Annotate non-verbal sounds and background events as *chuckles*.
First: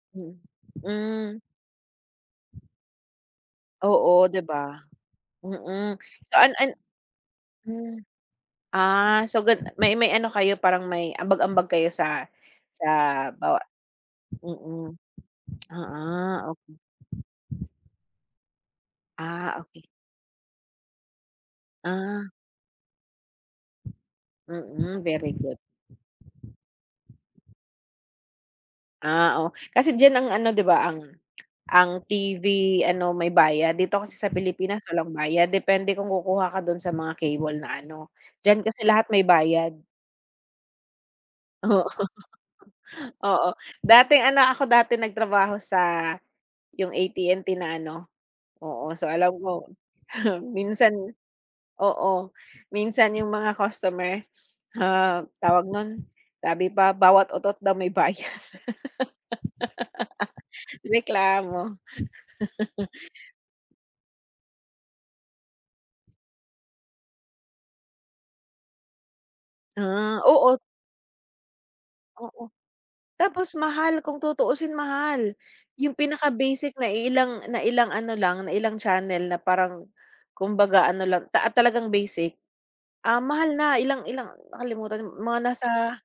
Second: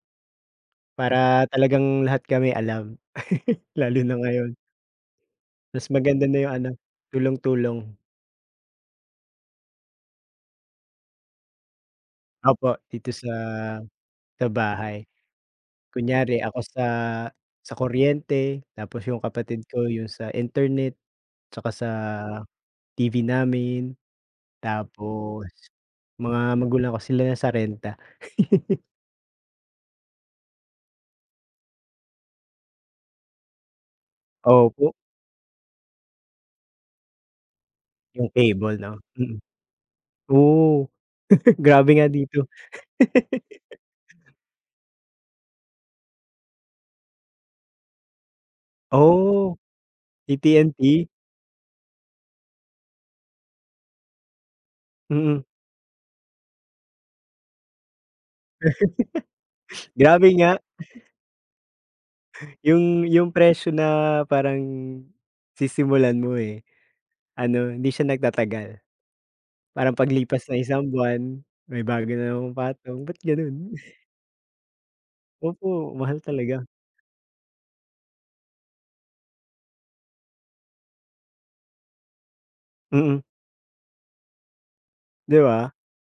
Mm, hmm. Para talagang lahat kami alam, *chuckles* lalo na Oo, di ngayon. ba? Mas Mm, maganda so na an yung ano, an tulong-tulong. hmm, ah, so gan may may ano kayo parang may ambag-ambag kayo sa, Opo, sa dito sa 'bawa sa mm, bahay, oo, kunyari ako okey. sa, sa kuryente, tapos yung Ah, kapatid okey. ko yung sa internet, 'tsaka sa Ah. TV namin, Mm, very tapos good. mga magulang ko sila na sa renta. *laughs* Ah, oh, kasi diyan, ang ano, 'di ba, ang ang TV, ano may bayad. Dito kasi sa Pilipinas Opo. walang bayad, depende kung kukuha ka do'n sa mga cable na ano, Yung diyan cable, kasi 'no? lahat may Mm. bayad. Oo, *laughs* Oo. grabe nga dito. *laughs* Oo, dati *laughs* ano ako dati nagtrabaho sa, yung AT&T na ano. Oo, so alam Oh, ko *chuckles* minsan AT&T? oo, minsan yung mga customers, ah, Mm. tawag no'n, sabi pa, bawat utot daw may bayad. *laughs* Grabe nga. *laughs* *chuckles* Reklamo. *laughs* Yung yung presyo na parang sisimulan mo, eh, ano, hindi siya nagtatagal. Parang Ah, paglipas ng oo. isang buwan, may bago na Oo. namang patong bat Tapos gano'n? mahal, kung tutuusin mahal. Opo, Yung mahal pinaka talaga. basic na iilang na ilang ano lang, na ilang channel na parang, kumbaga ano lang ta talagang basic, ah, Mm. mahal na ilang ilang nakalimutan 'Di mga ba? nasa